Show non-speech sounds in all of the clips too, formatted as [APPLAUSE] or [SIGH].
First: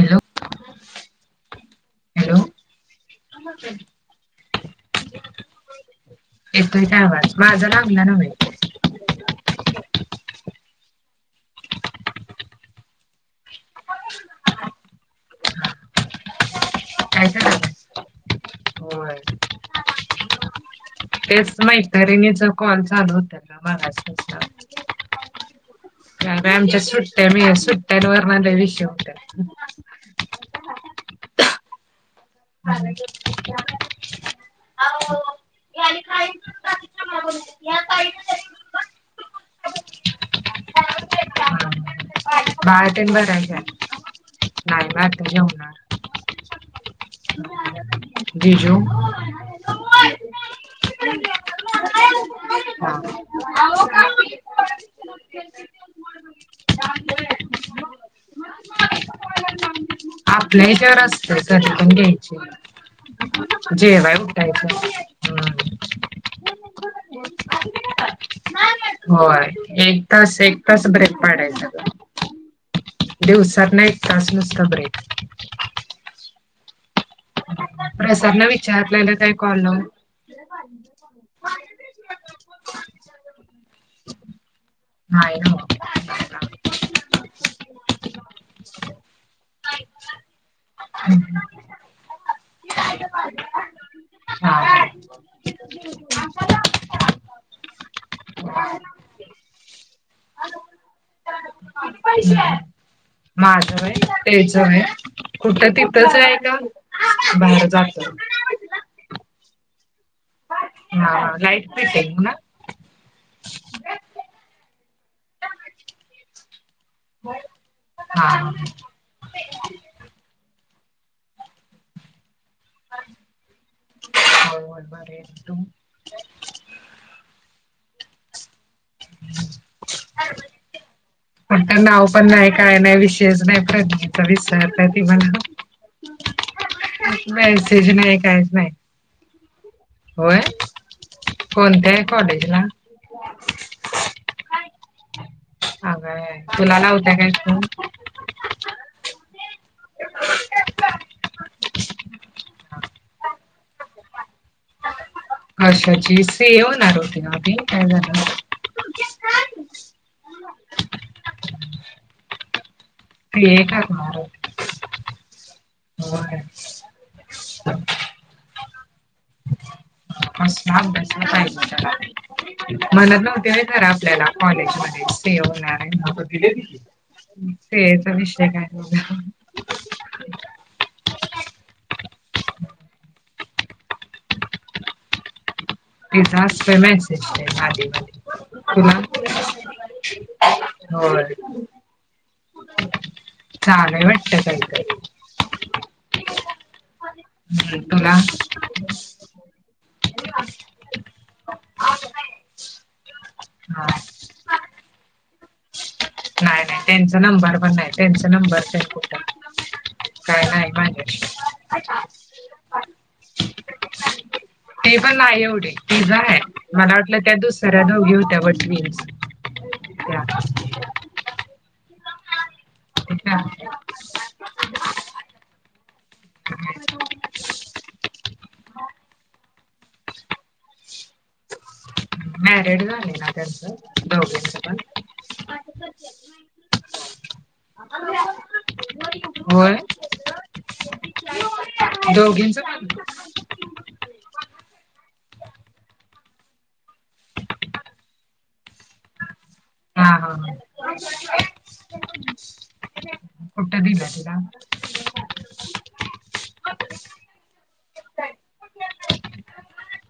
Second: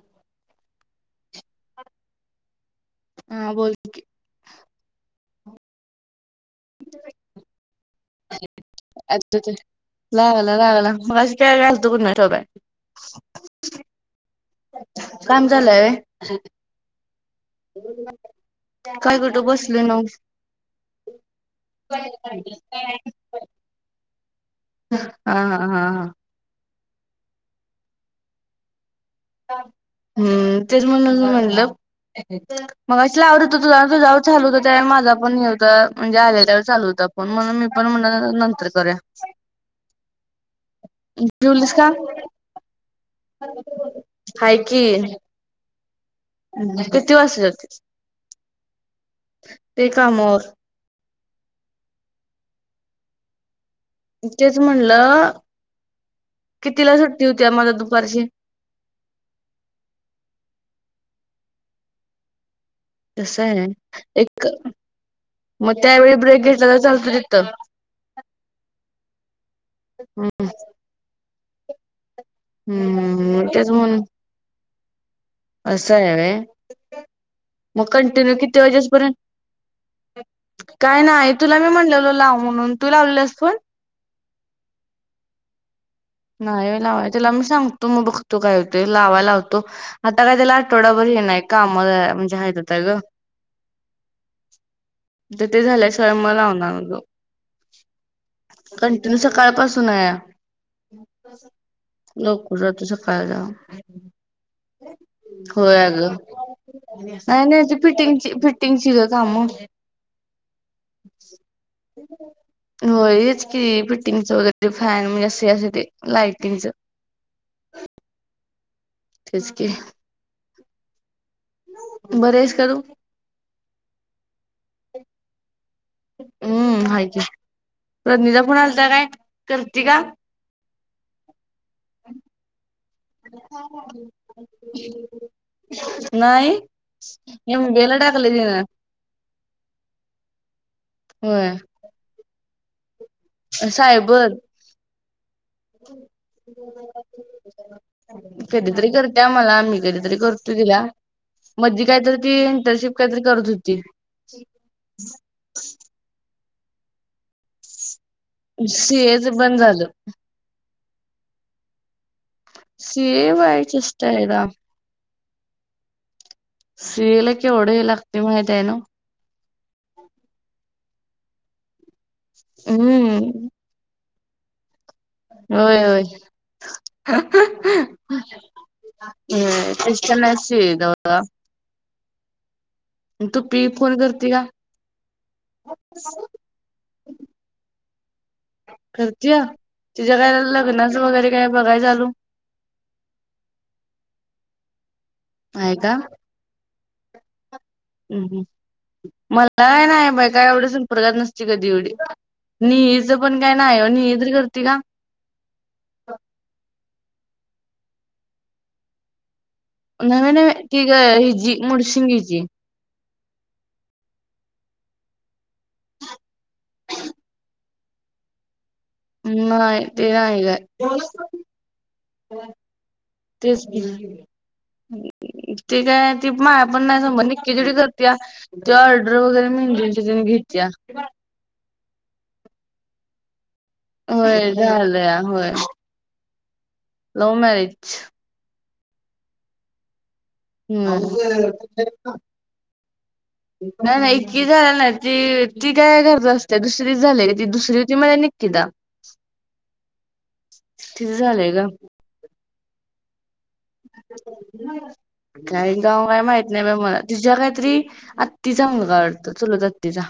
Hello hello हां बोलं की आवांज माझां लागंला नव्हे आं ते लागंला लागंला मगं अं कायं कायं असतो गुन्हां ठोब्या कामं झालंय कायं चं कायं कोठो बसलं मगं तेचं मैत्रिणीचां कॉल चालूं होतां कां मलां हां हां हां हां आमच्या सुट्ट्यांचा मी सुट्ट्यांचे वरणांरा विषय होतं हम्मं ते म्हं म्हटलं मगं अं आवडतं हो त ते चालतं हो त्यां माझां पणं हे होतं म्हणजे आलेल्या चालूं होतं पणं मणं मी पणं म्हणे नंतर करे [UNINTELLIGIBLE] हो ज्युंलस कां बार तेन बरं झालं नाहीं बां आंता जेवणांर द्वितीवासं जो जी जो ते कामावर तेच म्हनल, कितीला सुट्टी होत्या माग दुपारची? आपल्या ह्याच्यावर असतं, कधी पण घ्यायची. तस आहे जेवाय एक, उठायचं. मग त्यावेेळी ब्रेक घेतला तर चालतो तिथं. होय, एक तास, एक तास, ब्रेक पाडायचा. हम्म तेच दिवसांतन एक म्हणून तास नुसता ब्रेक असं आहे होय, मग कंटिन्यू प्रसादला किती वाजेस विचारलेलं पर्यंत काय कॉल लावून काय नाही तुला मी म्हणलेलो लाव म्हणून, तू लावल्यास फोन? नाही नव नाही लावाय तिला मी सांगतो मग बघतो काय होतंय, लावायला लावतो. आता काय त्याला आठवडा बर ये नाहीय, काम म्हणजे हाईत आता गं. [INAUDIBLE] तर ते झाल्या शिवाय मग लावणार होतो. कंटिन्यू सकाळपासून आहे. ह [UNINTELLIGIBLE] लवकर जातो सकाळ ला, माझं व्हय तेच व्हय कुठं होय तिथंच अगं. आहे का? नाही नाही बाहेर ती, जातोय. फिटिंगची -फिटिंगची ग काम हा लाईट फिटिंग ना [INAUDIBLE] होय हेच कि, फिटिंगच हो फॅन म्हणजे असे असत ते लाइटिंग च हा [INAUDIBLE] तेच की, बरी आहेस का तू? होय [INAUDIBLE] हम्म हाय की, प्रदनी चा फोन आलता काय, करती का? आता नाव पण नाही, काय नाही, विशयच नाही प्रदनीचा विसरल्या ती मला. नाही. एम बी ए मॅसेज ला नाही टाकलय काहीच तिनं. नाही. होय, होय कोणत्या आहे कॉलेजला? सायबर अगं तुला लावत्या काय तू कधीतरी करत्या मला, मी कधीतरी करतोय तिला. मधी काहीतरी ती इंटरशिप काहीतरी करत होती. अर्षा जी सी ए होणार होती ना ती काय झालं [INAUDIBLE] सी ए च बंद झालं. सी ए व्हायचं [UNINTELLIGIBLE] होय [INAUDIBLE] सी ए ला केवढं हे लागतंय माहित आहे नवं? मला हम्म. नवती माहीत [INAUDIBLE] आपल्याला कॉलेज मध्ये [INAUDIBLE] सी ए होय होय. होणार सी ए च विषय काय नव्हता [INAUDIBLE] होय सी ए चेष्टा चा होता [UNINTELLIGIBLE] तूपी फोन करती का? तिचा असतोय मॅसेज आधी - [INAUDIBLE] करत्यात, तिच्या काय लग्नाचं वगैरे होय काय बघायच चालू? चालू आहे वाटतं काहीतरी आहे का? [UNINTELLIGIBLE] हम्म मला नाही बाई काय एवढी संपर्कात नसती कधी एवढी. निहीच पण काय हा नाही, निहीतरी करती का? नाही नाही. तेनचा नंबर पण नाही तेनचं नंबर तरी कुठाय. नव्हे नव्हे ती गं हिजी मुडशिंगीची. ते पण नाही एवढे तिझा आहे मला वाटलं त्या दुसऱ्या दोघी होत्या बघ ट्विन्स. हम् नाही ते त्या नाही काय. त्या तेच की, ते काय ती माया पण नाही जमत निक्की तेवडी जात्या ती ऑर्डर वगैरे मेहंदींची तेन घेत्या. मॅरिड झालंय ना? त्यांच? होय झालंया होय. सत्याची माय. Love marriage. होय? हम्म. दोघींच पण? नाही नाही एक्की झालेल नाही ती ती काय घरातच असत्या दुसरीच झालं ग ती दुसरी होती माय निक्कीता. हा हा तिचं झालंय ग हा. दिला तिला, काय गाव आहे माहित नाही बाई मला तीझ्या काहीतरी आत्तीचा मुलगा आहे वाटतं चुलत आत्तीचा.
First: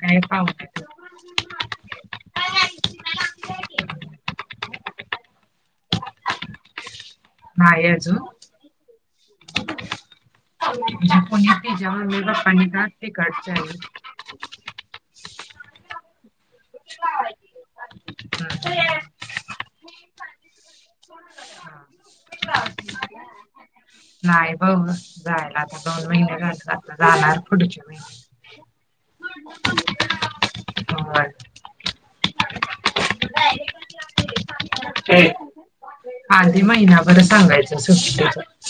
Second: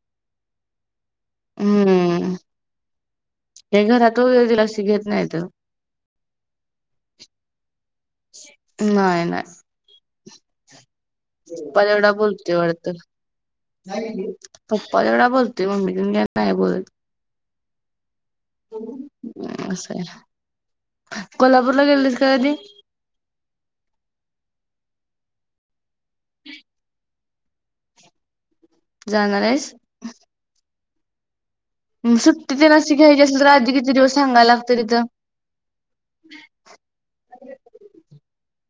काय पावण्यातच, हम्म. काय घरात वगैरे तीला अशी घेत नाहीतं. नाही अजून, नाही नाही. [UNINTELLIGIBLE] पप्पा तेवढा मम्मी बोलतोय पप्पांनी का वाटतं. तिकडच्या आहे. पप्पा तेवढा बोलतोय मम्मी तेन काय नाही बोलत. असंय, कोल्हापूरला गेलेलीस काय कधी? नाही बघु जायला आता दोन महिने झालं आता जाणार पुढच्या महिन्यात. जाणार आहेस? होय. म सुट्टी तेन अशी घ्यायची असली तर आधी किती दिवस सांगायला तिथं [UNINTELLIGIBLE] आधी महिनाभर सांगायच सुट्टीच,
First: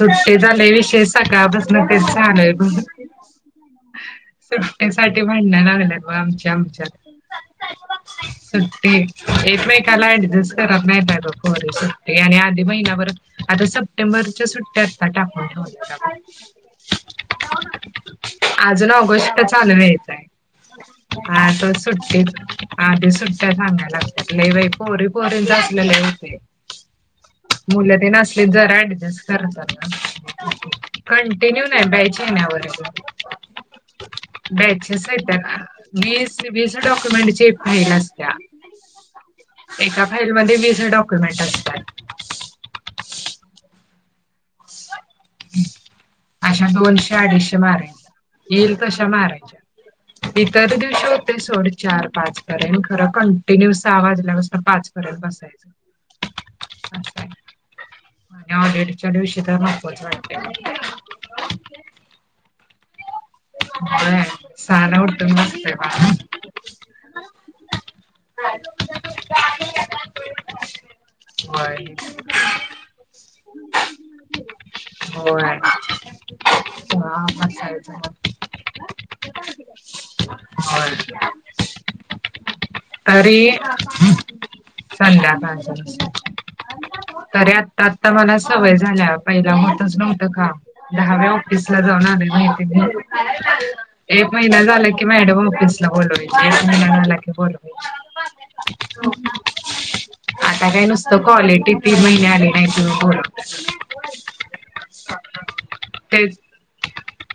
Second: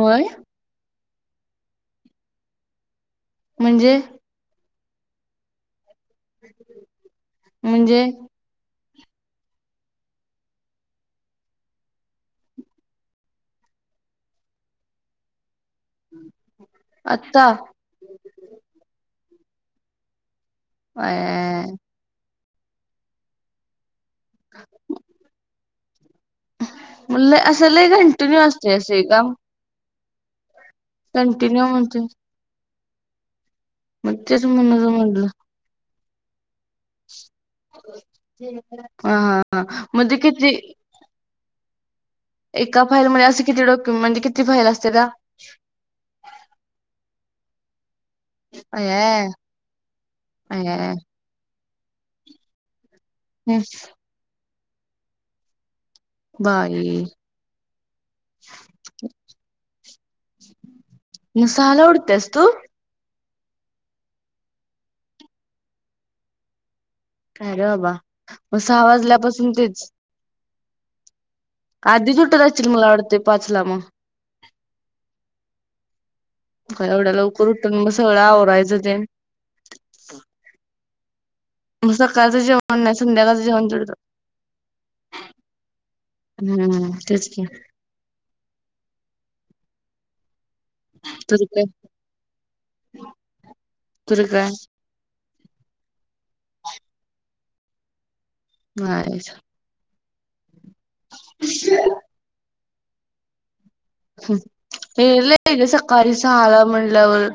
होय लय विषय सकाळपासनं तेच चालु आहे बग. म्हणजे? त्यासाठी भांडण लागल्यात बग आमच्या आमच्यात. म्हणजे सुट्टी एकमेकाला ऍडजस्ट करत नाही अगं पोरी सुट्टी आणि आधी महिनाभर आता सप्टेंबरच्या सुट्टया आत्ता टाकून ठेवल्यात अगं. आत्ता. अजून ऑगस्ट चालू व्हायचा, अ हा आता सुट्टीत. आधी सुट्टया सांगाय लागत्यात लय बाई पोरी पोरींच असल लय हुतयं. मग लय असं लय मुलं तेन कंटिन्यू असली असतंय जरा असं हे ऍडजस्ट काम करतात ना. कंटिन्यू नाही मग तेच [INAUDIBLE] म्हणून बॅचेस म्हटलं आहेत का वीस सी बी सी डॉक्युमेंट ची फाईल, हा हा हा म्हनजे किती? हे डॉक्युमेंट. असतात एका फाईलमध्ये असं किती डॉक्युमेंट म्हणजे किती फाईल असत्यात ना. अशा दोनशे अडीचशे मारायच्या. येईल तशा अय्या मारायच्या, अय्या इतर दिवशी होतील सोड चार पाच पर्यंत. खर हम्म कंटिन्यु सहा वाजल्यापासन पाच पर्यंत बसायचं. बाई असं आहे. [UNINTELLIGIBLE] दिवशी काय महत्त्वाचं वाटतंय काय [INAUDIBLE] मग सहाला ऊठत्यास तू व्हय सहाला उठून बसतय बाळ. काय रे बाबा! मग सहा वाजल्यापासून तेच होय आधीच उठत असशील मला वाटतंय पाचला मग. होय. एवढ्या सहा लवकर उठुन मग बसायचं सगळं आवरायचं तेन. होय. म सकाळचं जेवण नाही संध्याकाळचं तरी जेवण केलत. संध्याकाळच. हम्म तेच की तरी आत्ता आत्ता मला सवय झाल्या पहिला होतच नव्हतं काम. दहाव्या तरी काय ऑफिसला जाऊन आले माहिती तरी एक काय महिना झाला [INAUDIBLE] मॅडम ऑफिस ला बोोलवायची मला क बोलवायची [INAUDIBLE] [INAUDIBLE] आता हे नुसतं क्वालिटी तीन महिने आलीत [UNINTELLIGIBLE] हम्म हे लय सकाळी स तेच आला म्हणल्यावर.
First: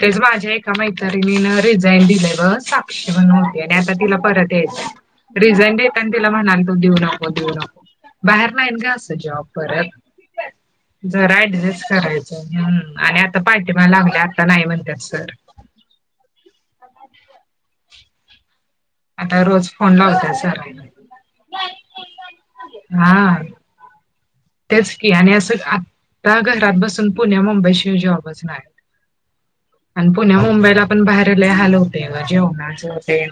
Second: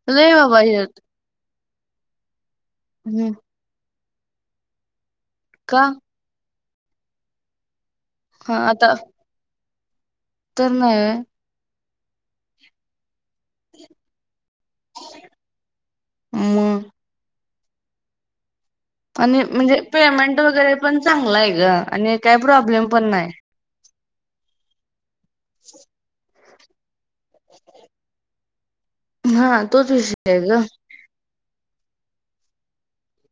तेच लय माझ्या बाबा एका हे मैत्रिणी रिझाईन दिले बघ. हम्म [UNINTELLIGIBLE] आणि तिला परत यायचं, रिजाइन का? दिलं तला म्हणाल तो देऊ नको देऊ नको हा बाहेर आता [UNINTELLIGIBLE] असं जॉबवर. तर नाही व्हय जरा ऍडजस्ट करायचं आणि आ- आता पाठिमाग लागल्या आता नाही म्हणतात सर. मग आणि आता रोज म्हणजे फोन लावतात पेमेंट वगैरे सरांना पण चांगला आहे ग आणि काही प्रॉब्लेम पण नाही. हा तेच की आणि असं आता घरात बसून पुण्या मुंबई शिवाय जॉबाच नाय. हा तोच आणि विषय पुण्या आहे ग मुंबईला, पण बाहेरला हाल होतय ग जेवणाच तेन.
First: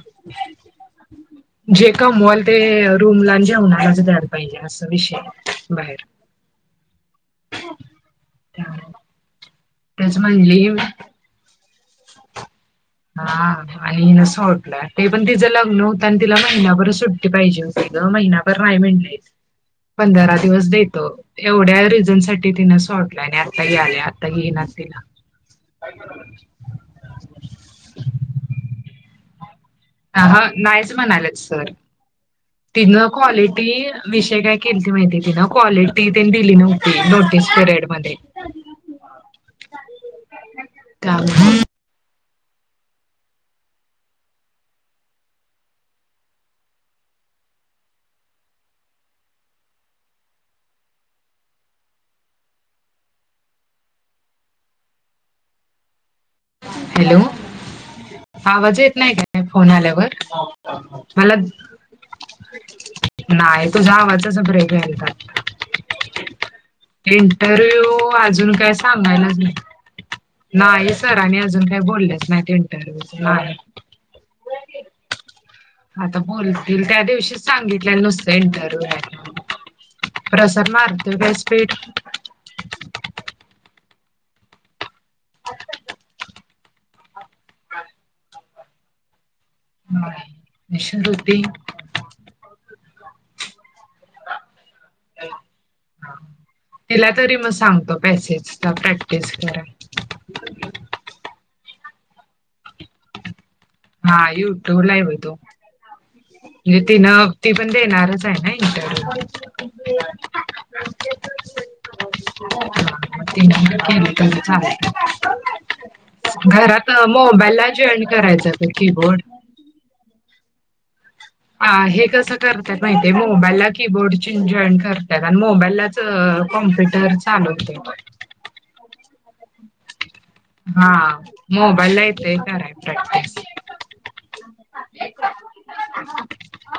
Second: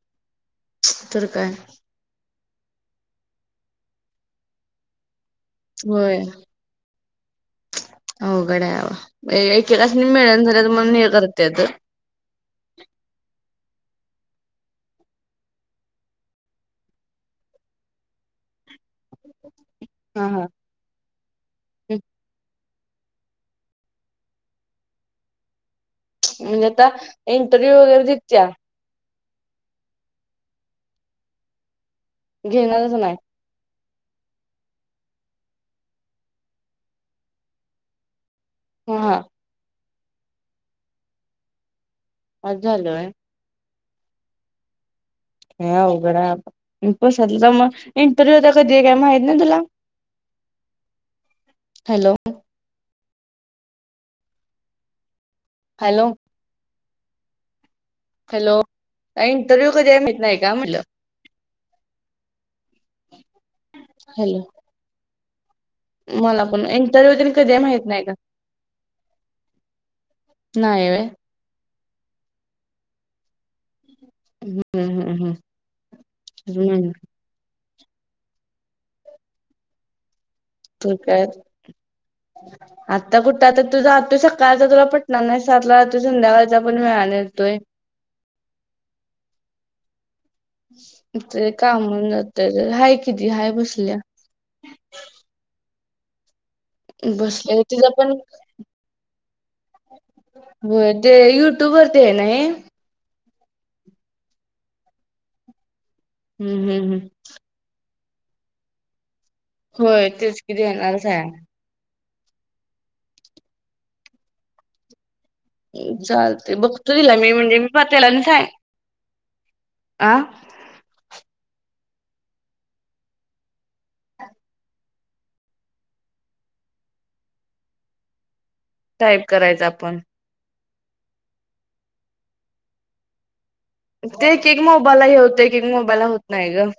तर काय. जे कमवाल ते रूमला आणि जेवणालाच द्यायला पाहिजे अस विषय बाहेर. होय अवघड हाय त्यामुळे बाबा. त्यासनि तेच मिळेन झाल्यात म्हणली म्हणून हे करत्यात. हा हा आणि न सोडला. ते पण तिचं लग्न होतं. आणि तिला महिनाभर सुट्टी पाहिजे होती ग. महिना नाही म्हंटलीत. हा पंधरा हा दिवस देतो. एवढ्या रिझन साठी तिन सोडल्या आणि आता याल्या आता घेईनात तिला. आणि आता इंटरव्ह्यू वगैरे दित्या. थांब ह. नाहीच म्हणाल्यात सर घेणारच तिनं नाही क्वालिटी विषय काय केलती माहित आहे का तीन. क्वालिटी त्यांनी दिली नव्हती. नोटीस पिरियड मध्ये. हा. काय माहित. अस झालं होय. काय अवघड आहे आबा. प्रसाद ला तर मग इंटरव्ह्यू कधी काय माहीत नाही तुला? [INAUDIBLE] हॅलो. हॅलो. हॅलो. हॅलो आवाज येत नाही काय. फोन इंटरव्ह्यू कधी आहे आल्यावर माहित नाही का म्हटलं मला नाही तुझा आवाजच हॅलो ब्रेक घ्यायलता. मला पण इंटरव्ह्यू तेन कधी आहे माहित इंटरव्ह्यू नाही का अजून काय सांगायलाच नाहीत. नाही. सरांनी अजून काही बोललेच नाही इंटरव्ह्यूच नाही. हम्म हम्म हम्म आता बोलतील. हम्म त्या दिवशीच सांगितलल्यात नुसत इंटरव्ह्यू आहे म्हणून प्रसाद ठीक मारतोय आहे. काय स्पीड. आत्ता कुठं आता तो जातोय सकाळचा. तुला पटणार नाही सातला जातोय. संध्याकाळचा पण वेळान येतोय. नवरा. ते कामाला जातोय ग. हाय कि ती हाय बसल्या. तिला तरी मग बसल्या तिला सांगतो. पण पॅसेज चा प्रॅक्टिस करा. होय. ते युट्यूब वरती आहे ना ही. हा. युट्युब लाईव्ह आहे तो. हम्म ते हम्म हम्म. तिन ती पण देणारच आहे नाही इंटरव्ह्यू. होय. तेच कि देणारच आहे. हा तेनि पण केलीतर चालतय. चालतंय घरात बघतो तिला मी म्हणजे मी मोबाईलला जॉईन त्याला आणि सांग करायचं ते कीबोर्ड. आ. हां हे कसं करतात माहितीय. मोबाईलला कीबोर्ड चीन जॉईन करतात. आणि मोबाईललाच त कॉम्प्युटर चालू होते बघ. टाईप करायचं आपण. हां मोबाईलला येतय कराय प्रॅक्टिस. ते एकेक मोबाईलला हे होते. एकेक मोबाईलला होत नाही ग.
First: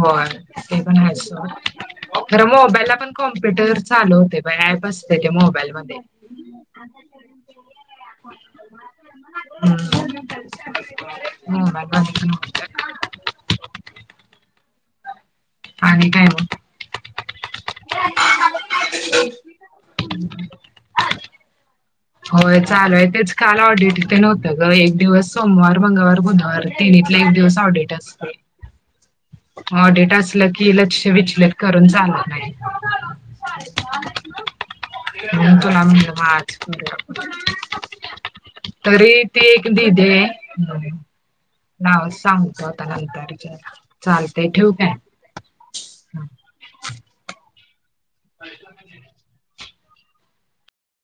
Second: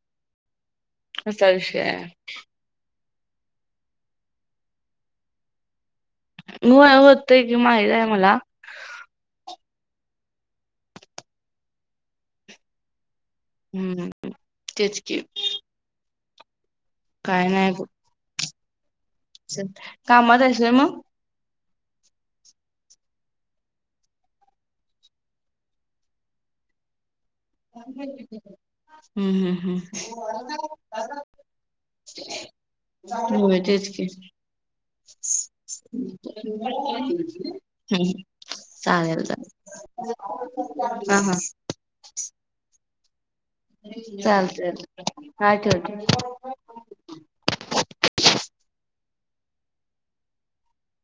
होय. ते पण हायच असा सोड. विषय आहे. खरं मोबाईलला पण कॉम्प्युटर चालू होते बघ ते अँप असते मोबाईल मध्ये. वा होतय कि माहित आहे मला. हम् हम् मोबाईल मध्ये पण होत्यात. हम्म. तेच की. आणि काय मग. काय नाही बघ. [UNINTELLIGIBLE] च कामात असल्यामुळ. होय चालू आहे तेच काल ऑडिट तेन होतं ग एक दिवस सोमवार, मंगळवार, बुधवार तिनीतले एक दिवस. ऑडिट असतय. हम्म हम्म ऑडिट असलं की लक्ष विचलित करून चालत नाही. होय तेच की. म्हणून तुला म्हणलं वाच. हम् तरी ती एक दिध आहे. हां हां लावून सांगतो आता नंतरच्या हेलो चालतय ठेवू काय. काय करते.